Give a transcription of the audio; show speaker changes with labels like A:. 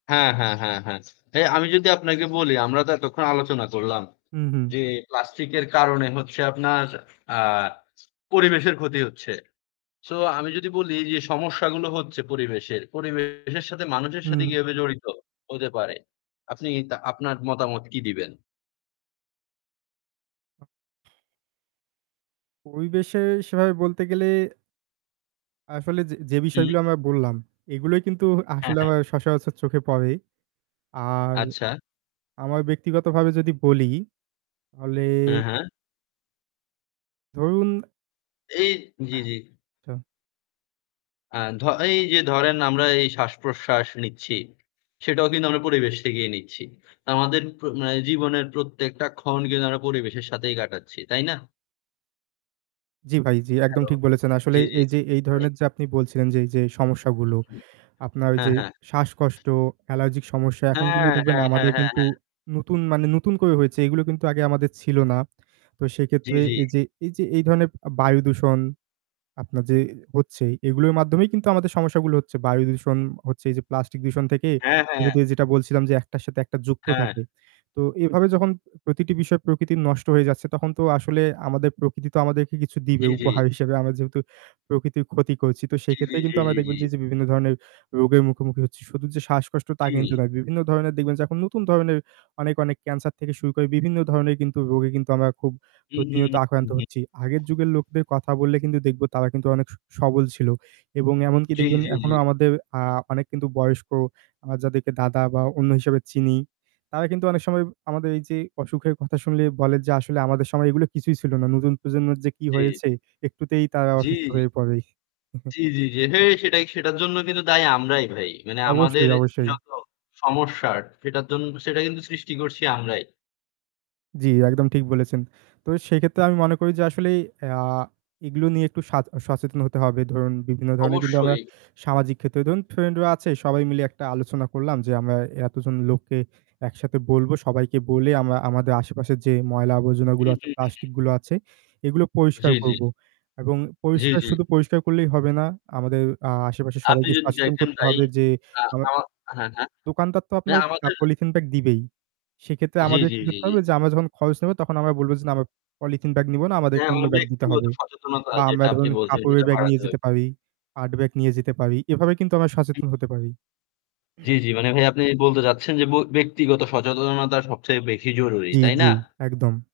A: হ্যাঁ, হ্যাঁ, হ্যাঁ, হ্যাঁ। হ্যাঁ, আমি যদি আপনাকে বলি আমরা তো এতক্ষণ আলোচনা করলাম।
B: হুম, হুম।
A: যে প্লাস্টিক এর কারণে হচ্ছে আপনার আ পরিবেশের ক্ষতি হচ্ছে। সো আমি যদি বলি যে সমস্যাগুলো হচ্ছে পরিবেশের। পরিবেশের সাথে মানুষের সাথে
B: হুম।
A: কিভাবে জড়িত, হতে পারে? আপনি তা আপনার মতামত কি দিবেন?
B: পরিবেশের সেভাবে বলতে গেলে আসলে যে যে বিষয়গুলো
A: হুম।
B: আমরা বললাম, এগুলোই কিন্তু
A: হ্যাঁ,
B: আসলে
A: হ্যাঁ।
B: আমার সচরাচর চোখে পড়ে। আর
A: আচ্ছা।
B: আমার ব্যক্তিগতভাবে যদি বলি তাহলে
A: হ্যাঁ, হ্যাঁ।
B: ধরুন
A: এই জি, জি।
B: তো
A: আ ধ এই যে ধরেন আমরা এই শ্বাসপ্রশ্বাস নিচ্ছি। সেটাও কিন্তু আমরা পরিবেশ থেকেই নিচ্ছি। আমাদের প্র মানে জীবনের প্রত্যেকটা ক্ষণ কিন্তু আমরা পরিবেশের সাথেই কাটাচ্ছি, তাই না?
B: জি ভাই, জি, একদম ঠিক বলেছেন। আসলে
A: জ্বী, জ্বী।।
B: এই যে এই ধরনের যে আপনি বলছিলেন যে এই যে সমস্যাগুলো, আপনার
A: হ্যাঁ,
B: যে
A: হ্যাঁ।
B: শ্বাসকষ্ট, অ্যালার্জিক সমস্যা। এখন
A: হ্যাঁ,
B: কিন্তু দেখবেন
A: হ্যাঁ, হ্যাঁ,
B: আমাদের
A: হ্যাঁ,
B: কিন্তু
A: হ্যাঁ।
B: নতুন মানে নতুন করে হয়েছে। এগুলো কিন্তু আগে আমাদের ছিল না। তো
A: জি,
B: সেইক্ষেত্রে
A: জি।
B: এই যে এই যে এই ধরনের আ বায়ুদূষণ আপনার যে হচ্ছে, এগুলোর মাধ্যমেই কিন্তু আমাদের সমস্যাগুলো হচ্ছে। বায়ু দূষণ হচ্ছে, এই যে প্লাস্টিক দূষণ থেকে
A: হ্যাঁ,
B: এ
A: হ্যাঁ।
B: দে যেটা বলছিলাম যে একটার সাথে একটা যুক্ত
A: হ্যাঁ।
B: থাকে। তো এভাবে যখন প্রতিটি বিষয় প্রকৃতির নষ্ট হয়ে যাচ্ছে, তখন তো আসলে আমাদের প্রকৃতি তো আমাদেরকে কিছু দিবে
A: জি, জি।
B: উপহার হিসেবে। আমরা যেহেতু প্রকৃতির ক্ষতি করছি তো
A: জি, জি,
B: সেক্ষেত্রে
A: জি,
B: কিন্তু আমরা
A: জি,
B: দেখবেন
A: জি।
B: যে এই যে বিভিন্ন ধরনের রোগের মুখোমুখি হচ্ছি। শুধু যে শ্বাসকষ্ট তা কিন্তু
A: জি।
B: না। বিভিন্ন ধরণের দেখবেন যে এখন নতুন ধরনের অনেক, অনেক ক্যান্সার থেকে শুরু করে বিভিন্ন ধরনের কিন্তু রোগে কিন্তু আমরা খুব
A: হুম, হুম,
B: প্রতিনিয়ত
A: হুম, হুম,
B: আক্রান্ত
A: হুম।
B: হচ্ছি। আগের যুগের লোকদের কথা বললে কিন্তু দেখবো তারা কিন্তু অনেক স সবল ছিল এবং এমনকি
A: জ্বী,
B: দেখবেন
A: জ্বী,
B: এখনো
A: জ্বী।
B: আমাদের আ অনেক কিন্তু বয়স্ক আমরা যাদেরকে দাদা বা অন্য হিসাবে চিনি, তারা কিন্তু অনেক সময় আমাদের এই যে অসুখের কথা শুনলে বলে যে "আসলে আমাদের সময় এগুলো কিছুই ছিল না। নতুন প্রজন্মের যে কি
A: জ্বী।
B: হয়েছে! একটুতেই তারা
A: জি।
B: অসুস্থ হয়ে পড়ে।"।
A: জি, জি, জি। হে, সেটাই। সেটার জন্যও কিন্তু দায়ী আমরাই ভাই। মানে আমাদের
B: অবশ্যই, অবশ্যই।
A: যত সমস্যার সেটার জন সেটা কিন্তু সৃষ্টি করছি আমরাই।
B: জ্বী, একদম ঠিক বলেছেন। তো এ সেক্ষেত্রে আমি মনে করি যে আসলে আ এগুলো নিয়ে একটু সাচ সচেতন হতে হবে। ধরুন, বিভিন্ন ধরনের কিন্তু আমরা
A: অবশ্যই।
B: সামাজিক ক্ষেত্রে ধরুন ফ্রেন্ড রা আছে সবাই মিলে একটা আলোচনা করলাম। যে আমরা এতজন লোককে একসাথে বলবো। সবাইকে বলে আমরা আমাদের আশেপাশের যে ময়লা আবর্জনা গুলো
A: হুম,
B: আছে,
A: হম, হুম।
B: প্লাস্টিক গুলো আছে, এগুলো
A: জ্বী,
B: পরিষ্কার
A: জ্বী।
B: করব। এবং
A: জ্বী,
B: পরিষ্কার
A: জ্বী।
B: শুধু পরিষ্কার করলেই হবে না। আমাদের আ আশেপাশে
A: আপনি
B: সবাইকে
A: যদি
B: সচেতন
A: দেখেন
B: করতে
A: ভাই
B: হবে যে
A: আ
B: অ
A: আমা হ্যাঁ, হ্যাঁ।
B: দোকানদার তো আপনার
A: হ্যাঁ,
B: আ
A: আমাদের
B: পলিথিন ব্যাগ দিবেই। সেইক্ষেত্রে
A: জি,
B: আমাদের
A: জি,
B: কি
A: জি,
B: করতে
A: জি।
B: হবে? যে আমরা যখন খরচ নেব, তখন আমরা বলবো যে, "না, আমরা পলিথিন ব্যাগ নিবো না। আমাদেরকে
A: হ্যাঁ,
B: অন্য
A: আমাদের
B: ব্যাগ দিতে
A: ব্যক্তিগত
B: হবে।"
A: সচেতনতা,
B: বা
A: যেটা
B: আমরা
A: আপনি
B: ধরুন
A: বলছেন,
B: কাপড়ের
A: সেটা
B: ব্যাগ নিয়ে
A: বাড়াতে হবে।
B: যেতে পারি, পাট ব্যাগ নিয়ে যেতে পারি। এভাবে কিন্তু আমরা সচেতন হতে পারি। হুম।
A: জ্বী, জ্বী মানে ভাই আপনি বলতে চাচ্ছেন যে ব ব্যক্তিগত সচেতনতা সবচেয়ে বেশি জরুরি।
B: জি,
A: তাই না?
B: জি। একদম।